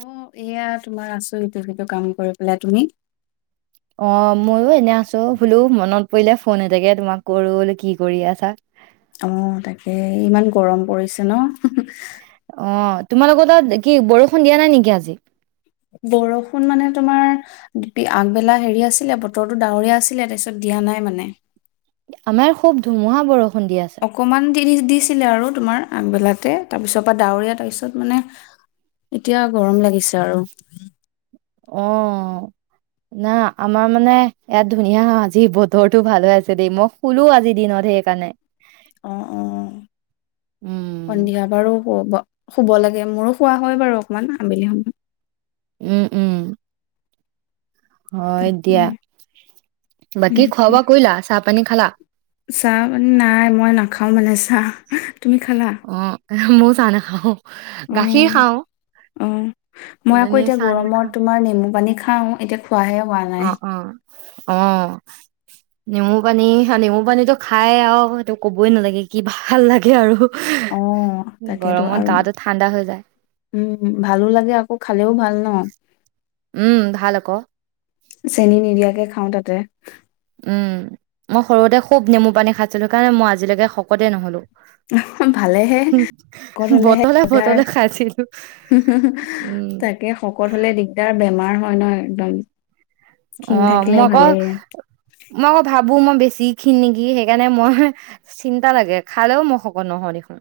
অ' এয়া তোমাৰ আছো ইটো -সিটো কাম কৰি পেলায়। তুমি? অ' মইও এনে আছো বোলো মনত পৰিলে ফোন এটাকে তোমাক কৰো কি কৰি আছা? অ'তাকে। ইমান গৰম পৰিছে ন? অ', তোমাৰ লগত তাত কি বৰষুণ দিয়া নাই নেকি আজি? বৰষুণ মানে তোমাৰ আগবেলা হেৰি আছিলে বতৰটো ডাৱৰীয়া আছিলে তাৰপিছত দিয়া নাই মানে। আমাৰ খুব ধুমুহা বৰস অকমান দিৰি দিছিলে আৰু তোমাৰ আগবেলাতে তাৰপিছৰ পৰা ডাৱৰীয়া তাৰ পিছত মানে এতিয়া গৰম লাগিছে আৰু। অ', না আমাৰ মানে ইয়াত ধুনীয়া আজি বতৰটো ভাল হৈ আছে দেই, মই শুলো আজিৰ দিনত সেইকাৰণে। অ', অ', উম, সন্ধিয়া বাৰু শুব শুব লাগে, মোৰো খোৱা হয় বাৰু অকমান আবেলি সময়। উম, উম। হয় তাকে দিয়া, বাকী খোৱা সেইটোৱে। বোৱা কৰিলা চা পানী খালা? চাহ মান নাই মই না নাখাওঁ মানে চাহ। তুমি খালা? এহ, ময়ো চাহ নাখাওঁ। গাখীৰ উম, খাওঁ উম, মই কিন্তু আকৌ এনেই এতিয়া চাহ গৰমত নাখাওঁ। তোমাৰ নেমু পানী খাওঁ এতিয়া খোৱাহে হোৱা নাই অ', অ', অ'। নেমু পানী, নেমু পানীটো খাই আৰু সেটো ক'বই নালাগে কি ভাল লাগে আৰু। অ', তাকেইটো গৰমত আৰু গাটো ঠাণ্ডা হৈ যায় উম, ভালো লাগে আকৌ খালেও ভাল। অ'। উম, ভাল আক'। চেনি নিদিয়াকে খাওঁ তাতে। উম, মই সৰুতে খুব নেমু পানী খাইছিলো সেইকাৰণে মই আজিলৈকে শকতেই নহ'লো। ভালেহে শকত হ'লেহে বটলে বটলে দিগদাৰ, খাইছিলো উম তাকে শকত হ'লে দিগদাৰ বেমাৰ হ অ'ন' একদম। ক্ষীণ অ', থাকিলে মই আকৌ, ভালেই মই আকৌ ভাবো মই বেছি ক্ষীণ নেকি সেইকাৰণে মই চিন্তা লাগে খালেও মই শকত নহওঁ দেখোন।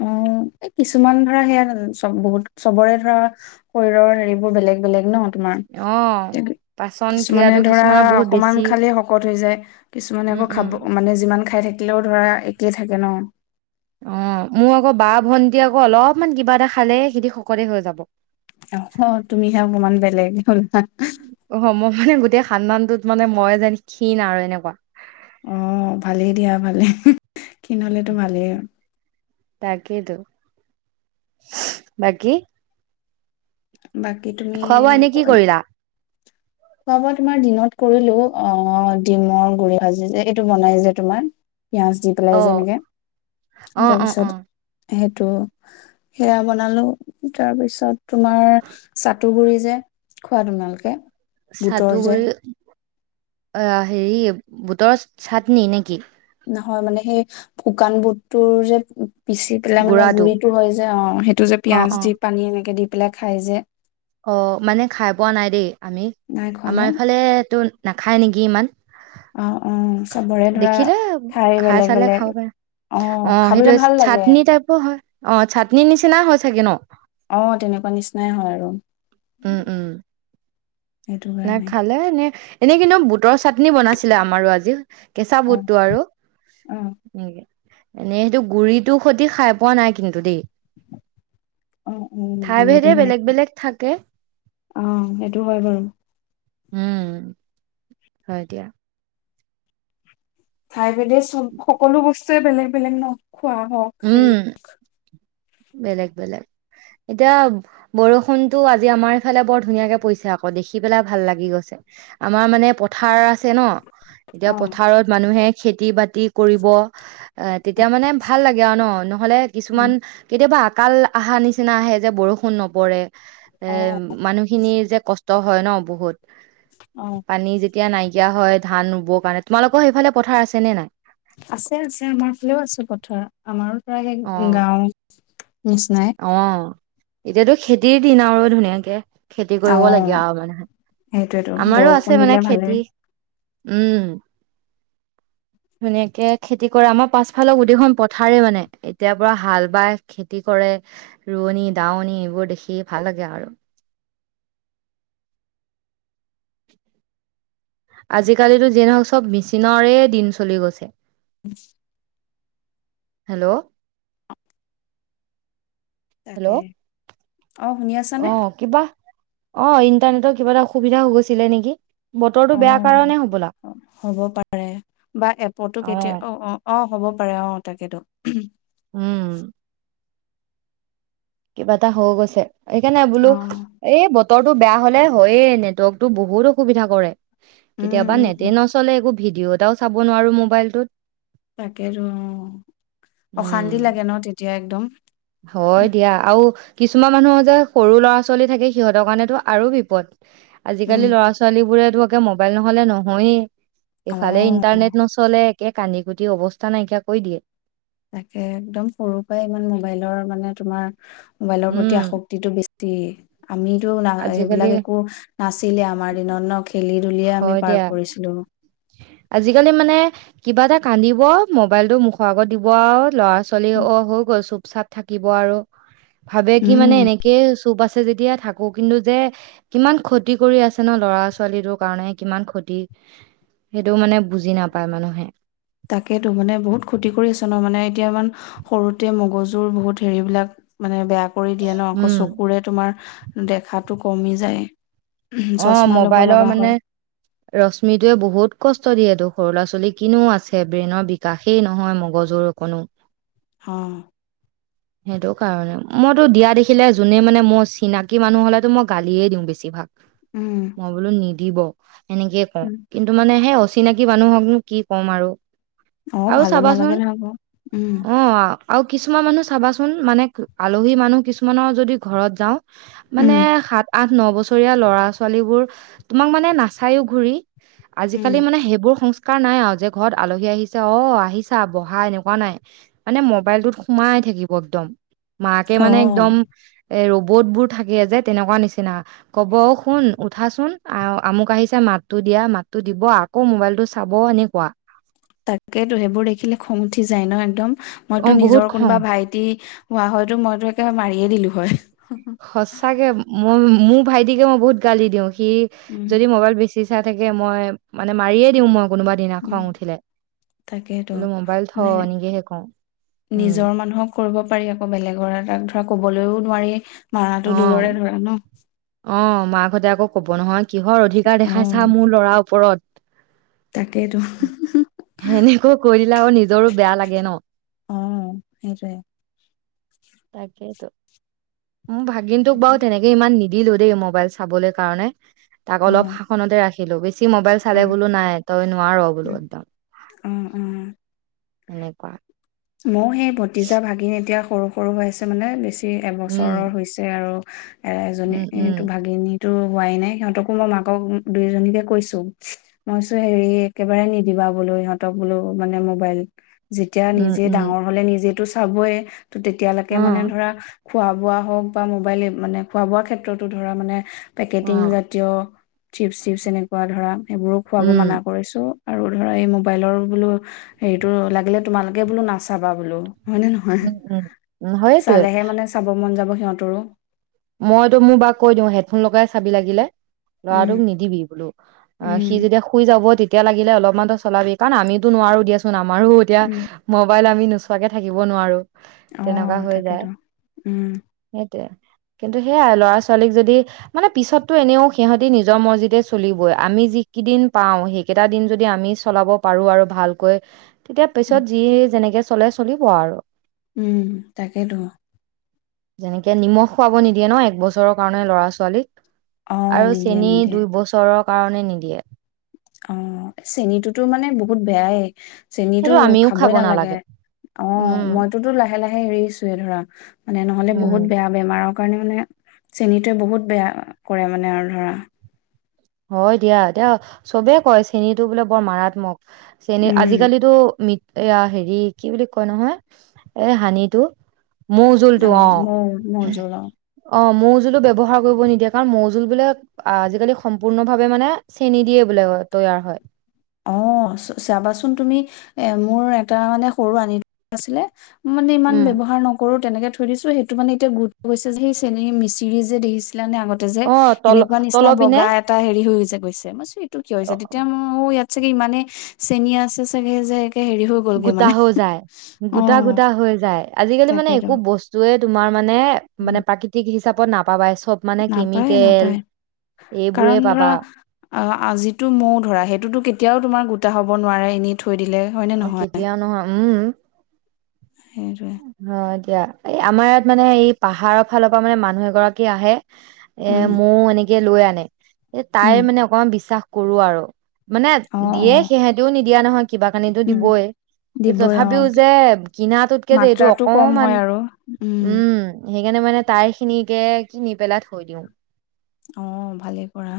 অ', এই কিছুমান ধৰা সেয়া চব, বহুত চবৰে ধৰা শৰীৰৰ হেৰিবোৰ বেলেগ বেলেগ ন'। তোমাৰ অ পাচন কিছুমানে ক্ৰিয়াটো ধৰা কিছুমানৰ বহুত বেছি অকমান খালে শকত হৈ যায় কিছুমানে উম আকৌ উম খাব মানে যিমান খাই থাকে থিলও ধৰা একেই থাকে ন অ মোৰ আকৌ বা ভন্টি আকৌ অলপমান কিবা এটা খালে সেইি সকলোৱে হৈ যাব আহ তুমিহে অকমান বেলেগ হলা অ' মই মানে গোটেই খানদানটোত মানে মই জানি ক্ষীণ আৰু এনেকুৱা অ ভালেই দিয়া ভালে কিিন'লে তোমালেই তাকেইটো বাকী বাকী তুমি খোৱা বোৱা এনে কি কৰিলা? খোৱা বোৱা তোমাৰ দিনত কৰিলো অ ডিমৰ গুৰিি ভাজি যে এইটো বনাই যে তোমাৰ পিঁয়াজ দি পেলাই অ' যেনেকে অ' অ' অ' তাৰপিছত সেইটো সেয়া বনালো তাৰপিছত তোমাৰ চাটু গুৰি যে খাৰঙালকে চাতুগুৰি অ হেৰি বোটৰৰ চাটনি নেকি নহয় মানে সেই শুকান বুটটোৰ যে পিচি পেলাই মানে গুড়াটো গুৰিতটো হয় যে অ সেইটো যে অ' পিয়াজ অ' দি পানী এনেকে দি এই পেলাই খাই যে অ মানে খাই পোৱা নাই দেই আমি নাই খোৱা ন আমাৰ এইফালে তটো নাখায় নেকি ইমান অ অ চবৰে ধৰা দেখিলে ঠাই খাই বেলেগ চালে বেলেগ খাব পাৰে অ খাবলে সেইটো ভাল লাগে চাটনি টাইপৰ হয় অ চাটন নিচিনা হয় চাগে ন আহ তেনেকুৱা নিচিনাই হয় আৰু সেইটো নে কাৰণে খালে নে এনে কিন্তু বুটৰ চ পাটননি বনাইছিলে আমাৰো আজি কেঁচা অ বুটটো অ আৰুকে এনেই সেইটো গুৰিটোো সতি খাই পোৱা নাই কিন্তু দেই অ অ ঠাই ঘূৰি ভেদে দিনি বেলেগ বেলেগ থাকে আহ সেইটো হয় বাৰু উম হয় দিয়া খাই পেলাই চ সকলো বস্তুৱয়ে বেলেগ বেলেগ ন খোৱা হক হেৰি উম বেলেগ বেলেগ এতিয়া বৰষুণতটো আজি আমাৰ ইফালে বৰ ধুনীয়াকে পৰিছে আকৌ দেখি পেলাই ভাল লাগি গৈছে আমাৰ মানে পথাৰ আছে ন এতিয়া অ পথাৰত মানুহে খেতি বাতি কৰিব অ তেতিয়া মানে ভাল ভাল লাগে আৰু ন নহ'লে কিছুমান উম কেতিয়াবা কাল অহা নিচিনা আহে যে বৰষুণ নপৰে এ অ মানুহখিনি যে কষ্ট ত হয় ন বহুত অ পানী যেতিয়া এতিয়া নাইকিয়া হয় ধান ৰুবৰ কাৰণে তোমালোকৰ সেইফালে পথাৰ আছে নে নাই আছে আছে আমাৰ প্ৰাকে অ গাও অ এতিয়াতো খেতিৰ দিন আৰু ধুনীয়াকে খেতি অ কৰিব লাগে আৰু মানেহে সেইটোয়েতো আমাৰো বৰষুণ আছে দিলে মানে ভালে খেতি উম ধুনীয়াকে খেতি কৰে আমাৰ পাছফালক গোদেইখন পথাৰে মানে এতিয়াৰ পৰা হাল বাই খেতি কৰে ৰোৱনী দাৱনী এইবোৰ দেখি ভাল লাগে আৰু আজিকালিিতো যি নহওক চব মেচিনৰৰে দিন চলি গৈছে বচ হেল্ল' তাকে হেল্ল' অ শুনি অ আছানে কিবা অ ইণ্টাৰনেটৰ কিবা এটা অসুবিধা হৈ গৈছিলে নেকি বতৰটো অ বেয়া কাৰণে হ'বলা হ'ব পাৰে বা এপতো কেতিয়া অ অ অ হ'ব পাৰে অ তাকেইেতো উম কিবা এটা হৈ গৈছে সেইকাৰণে অ বোলো এই ব নেটটো বেয়া হ'লে হয়ে নেটৱৰ্কতটো বহুত অসুবিধা কৰে উম কেতিয়াবা উম নেটেই নচলে একো ভিডিঅ' এটাও চাব নোৱাৰো মোবাইলটোত তাকেইেতো অ অশান্তি উম, লাগে ন তেতিয়া একদম হয় দিয়া আৰু কিছুমান মানুহৰ যে সৰু ল'ৰা ছোৱালী থাকে সিহঁতৰ কাৰণেতো আৰু বিপদ উম আজিকালি ল'ৰা ছোৱালী বোৰে এইটোকে মোবাইল নহ'লে নহয়েই। অ এইফালে ইণ্টাৰনেট নচলে কে কান্দি কুটি অৱস্থা নাইকিয়া কৰি দিয়ে। তাকে একদম সৰুৰ পৰাই ইমান মোবাইলৰ মানে তোমাৰ মোবাইলৰ উম, প্ৰতি আসক্তিটো বেছ তি আমিটো না আজিকালি সেইবিলাক একো নাছিলে আমাৰ দিনত ন' খেলি ধূলিয়ে আমি হয় পাৰ দিয়া কৰিছিলো। আজিকালি মানে কিবা এটা কান্দিব, মবাইলতটো মুখৰ আগত দিব আৰু। ল'ৰা-ছোৱালী অ' হৈ গৈছোঁ চাপ থাকিব আৰু। ভাবে কি মানে উম এনেকেই চ টোপ আছে যেতিয়া থাকক। কিন্তু যে কিমান ক্ষতি কৰি আছে ন, ল'ৰা-ছোৱালীটোৰ কাৰণে, কিমান ক্ষতি। সেইটো মানে বুজি নাপায় মানুহে। তাকেতো, মানে বহুত ক্ষতি কৰি আছে ন! মানে এতিয়া ইমান সৰুতে মগজুৰ বহুত হেৰিবলাক, মানে বেয়া কৰি দিয়ে ন! আকৌ উম চকুৰে তোমাৰ দেখাত টো কমি যায়। অ' চশমা লব মোবাইলৰ লগা মানে হয় ৰশ্মিটোৱে বহুত কষ্ট দিয়েটো। সৰু ল'ৰা-ছোৱালীৰ কিনো আছে! ব্ৰেইনৰ বিকাশেই নহয় মগজুৰ অকনো। হ। সেইটো কাৰণে। মইতো দিয়া দেখিলে জোনে মানে, মোৰ চিনাকি মানুহ হ'লেতো মই গালিয়ে দিওঁ বেছি ভাগ। উম মই বোলো নি দিব। সেনেকয়ে কওঁ। উম কিন্তু মানে সেই অচ চিনাকি মানুহকনো কি ক'ম আৰু। অ', আৰু ভালো চাবাচোন নালাগে নহয় আকৌ! উম। অ আৰু কিছুমান মানুহ চাবাচোন, মানে ক, আলহী মানুহ কিছুমানৰ যদি ঘৰত যাওঁ মানে উম সাত, আঠ। ন বছ বচৰীয়া ল'ৰা-ছোৱালীবোৰ। তোমাক মানে নাচায়ো ঘূৰি। উম আজিকালি মানে সেইবোৰ সংস্ক কাম নাই আৰু যে, ঘৰত আলহী আহিছে, অ' আহিছা! বহা, এনেকুৱা নাই। মানে মোবাইলটোত সোমাই থাকিব একদম। মাকে অ মানে একদম এ ৰবট বোৰ থাকে যে, তেনেকুৱা নিচিনা। ক'ব, অ', শুন উঠাচোন! আ-আমুক আহিছে মাতটো দিয়া! মাতটো দিব আকৌ মোবাইলটো চাব, এনেকুৱা। তাকেতো, সেইবোৰ দেখিলে খং উঠি যায় ন, একদম। অ মইতো বহুত নিজৰ খং কোনোবা ভাইটি হোৱা হয়তো মইতো একে মাৰি এে দিলো হয়। সচাকে মই মোৰ ভাইটিকে মই বহুত গালি দিওঁ কি উম যদি মোবাইল বেছি চাই থাকে, মই মানে মাৰিয়ে দিওঁ, মই কোনোবা দিনা খং উম, উঠিলে তাকেইেতো বোলো মোবাইল থ মানে, এনেকেহে কওঁ উম নিজৰ মানুহক কৰিব পাৰি, আকৌ বেলেগৰ এটাক ধৰক কবলৈও নোৱাৰি মৰাাটো দূৰৰে ধৰা, ন অঁ মাকাহঁতে আকৌ কব নহয় কিহৰ অধিকাৰ দেখাইছা অ', মোৰ ল'ৰা ওপৰত। তাকেইতো এনেকৈ কৰি নিজৰো বেয়া লাগে, ন অঁ সেইট। তাকেইতো। মো ভাগিনটোক বাৰু তেনেকে ইমান নিদ দিলো দেই মোবাইল চাবলৈ কাৰণে তাক অ অলপ শাসনতে ৰাখি খেল বে মোবাইল অ চালে বোলো নাই, তই নোৱাৰ উ বোলো একদম। অ অ এনেকুৱা। মই সেই ভতিজা ভাগিন এতিয়া সৰু সৰু হৈাইছে, মানে বেছি অ' এবছৰৰ উম হৈছে আৰু এ' উম উম এজনীটো ভাগি নি তো হোৱাই নাই, সিহঁতকো মই মাকক দুইোজনীকে কৈছো, মইছো হেৰি, একেবাৰে নিদিবা বোলো সিহঁতক বোলো, মানে মোবাইল যেতিয়া উম নিজে উম ডাঙৰ হলে নিজে টো চাবই তো তেতিয়ালৈকে অ মানে ধৰা খোৱা বোৱা হওঁক বা মোবাইলে মানে খোৱা বোৱা ক্ষেত্ৰতো ধৰা, মানে অ', পেকেটিং জাতীয় চিপছ চিপছ এনেকুৱা ধৰা সেইবোৰো খোৱাব মানা উম, কৰিছো আৰু ধৰা এই মোবাইলৰ বোলো হেৰিতো লাগিলে তোমালোক। গে বোলো নাচাবা বোলো। হয়নে নহয় উম, উম, উম, সেইটোৱে চালেহে মানে চাব মন যাব। সিহঁতৰো মইতো মোৰ বাৰ কৈ দিওঁ হেডফোন লগাই চাবি লাগিলে। উম ল'ৰাটোক নিদিবি বোলো অ উম সি যেতিয়া শুই যাব তেতিয়া। এতিয়া লাগিল অলপমানো চলাবি কাৰণ আমিতো নোৱাৰো দিয়াচোন আম। আমাৰো এতিয়া উম মোবাইল আমি। নোচোৱাকে থাকিব নোৱাৰো। অ তেনেকুৱা হৈ যায় তাকেতো উম সেইটোয়ে। কিন্তু সেইয়াই ল'ৰা ছোৱালীক যদি মানে পিছতো এনেও সিহঁতি নিজৰ মছজিতে চলিবই আমি যিকেইদিন পাওঁ সেইকেইটা দিন যদি আমি চলাব পাৰো আৰু ভালকৈ। তেতিয়া উম পিছত যি যেনেকে। চলে চলিব আৰু। উম ', তাকেইতো যেনেকে নিমখ। খুৱাব নিদিয়ে ন এক বছৰৰ কাৰণে ল'ৰা ছোৱালীক। অ', আৰু নিদিয়ে চেনী নিদিয়ে। দুইবছৰৰ। কাৰণে নিদিয়ে। অহ, চেনীটোতো মানে বহুত বেয়াই। চেনী সেইটো আমিও খাবই খাব নালাগে অহ উম ', মইতোতো লাহে লাহে এৰিছোয়ে ধৰা মানে নহলে বহুত উম বেয়া বেমাৰক। কাৰণে মানে চেনীটোৱে বহুত বেয়া কৰে মানে আৰু ধৰা। হয় দিয়া দিয়া চবে কয় চেনীটো বোলে বৰ মাৰাত্মক। চনে উম, আজিকালিতো ম এয়া হেৰি কি বুলি কয় নহয় এ হানিটো। মৌ জোলটো অ', অহ মৌ মৌজোল অ'। - অহ মৌ জোলো ব্যৱহাৰ কৰিব নিদিয়ে কাৰণ মৌ জোল বোক আজিকালি। সম্পূৰ্ণভাৱে মানে চেনি দিয়ে বোলে তৈয়াৰ হয়। অহ 'চাবাচোন তুমি এ মোৰ এটা মানে সৰু আনি আছিলে। মানে ইমান উম ব্যৱহাৰ নকৰো তেনেকে থৈ দিছো সেইটো মানে এতিয়া গুৰুত গৈ যে সেই চেনী মিচিৰি যে দে দিছে ছিলানে আগতে যে অ তল সেনেকুৱা নিচিনা তলৰ পিনে বগা এটা হেৰি হৈ যায়। গৈছে মইছ টো কি হৈছে তেতিয়া মোৰ ইয়াত। চাগে ইমানে চেণী আছে চাগে যে। হেৰি হৈ গ'লগে গোটা মানে হৈ যায় গোটা - অ', গোটা হৈ যায় আজিকালি মানে তাকেতো একো বস্তুৱয়ে। তোমাৰ মানে, উম, মানে প্ৰাকৃতিক হিচাপ ব নাপাবাই চ নাপায়, নাপায়। এইবোৰে কাৰণ ধৰা পাবা আ-আজিটো মোৰ ধৰা, সেইটোতো কেতিয়াও তোমাৰ গোটা হ'ব নোৱাৰে এনে থৈ দিলে হয়নে, অ, নহয়? কেতিয়াও উম। সেইটোৱেই হয় এতিয়া এই আমাৰ ইয়াত মানে এই পাহাৰৰ ফালৰ পৰা মানে মানুহ এগৰাকী আহে। এ উম, মোৰ মনে লৈ আনে এ তাইৰ উম, মানে অকমান বিশ্বাস কৰো আৰু মানে অ', দিয়ে অ'। সিহেঁতিও নিদিয়া নহয় কিবা কানো উম, দিবই কিন্তু তথাপিও যে কিনাটোত মাত্ৰাাতটো কম হয় আৰু উম। সেইকাৰণে মানে তাই খিনিকে কিনি পেলাই থৈ দিওঁ। আহ ভালে কৰা।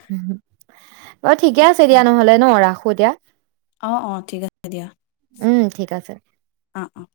[unintelligible] অ' ঠিকে আছে তাকে দিয়া নহ'লে ন ৰাখ সদিয়া অ' অ' ঠিক আছে দিয়া। উম ঠিক আছে। অ' অ'।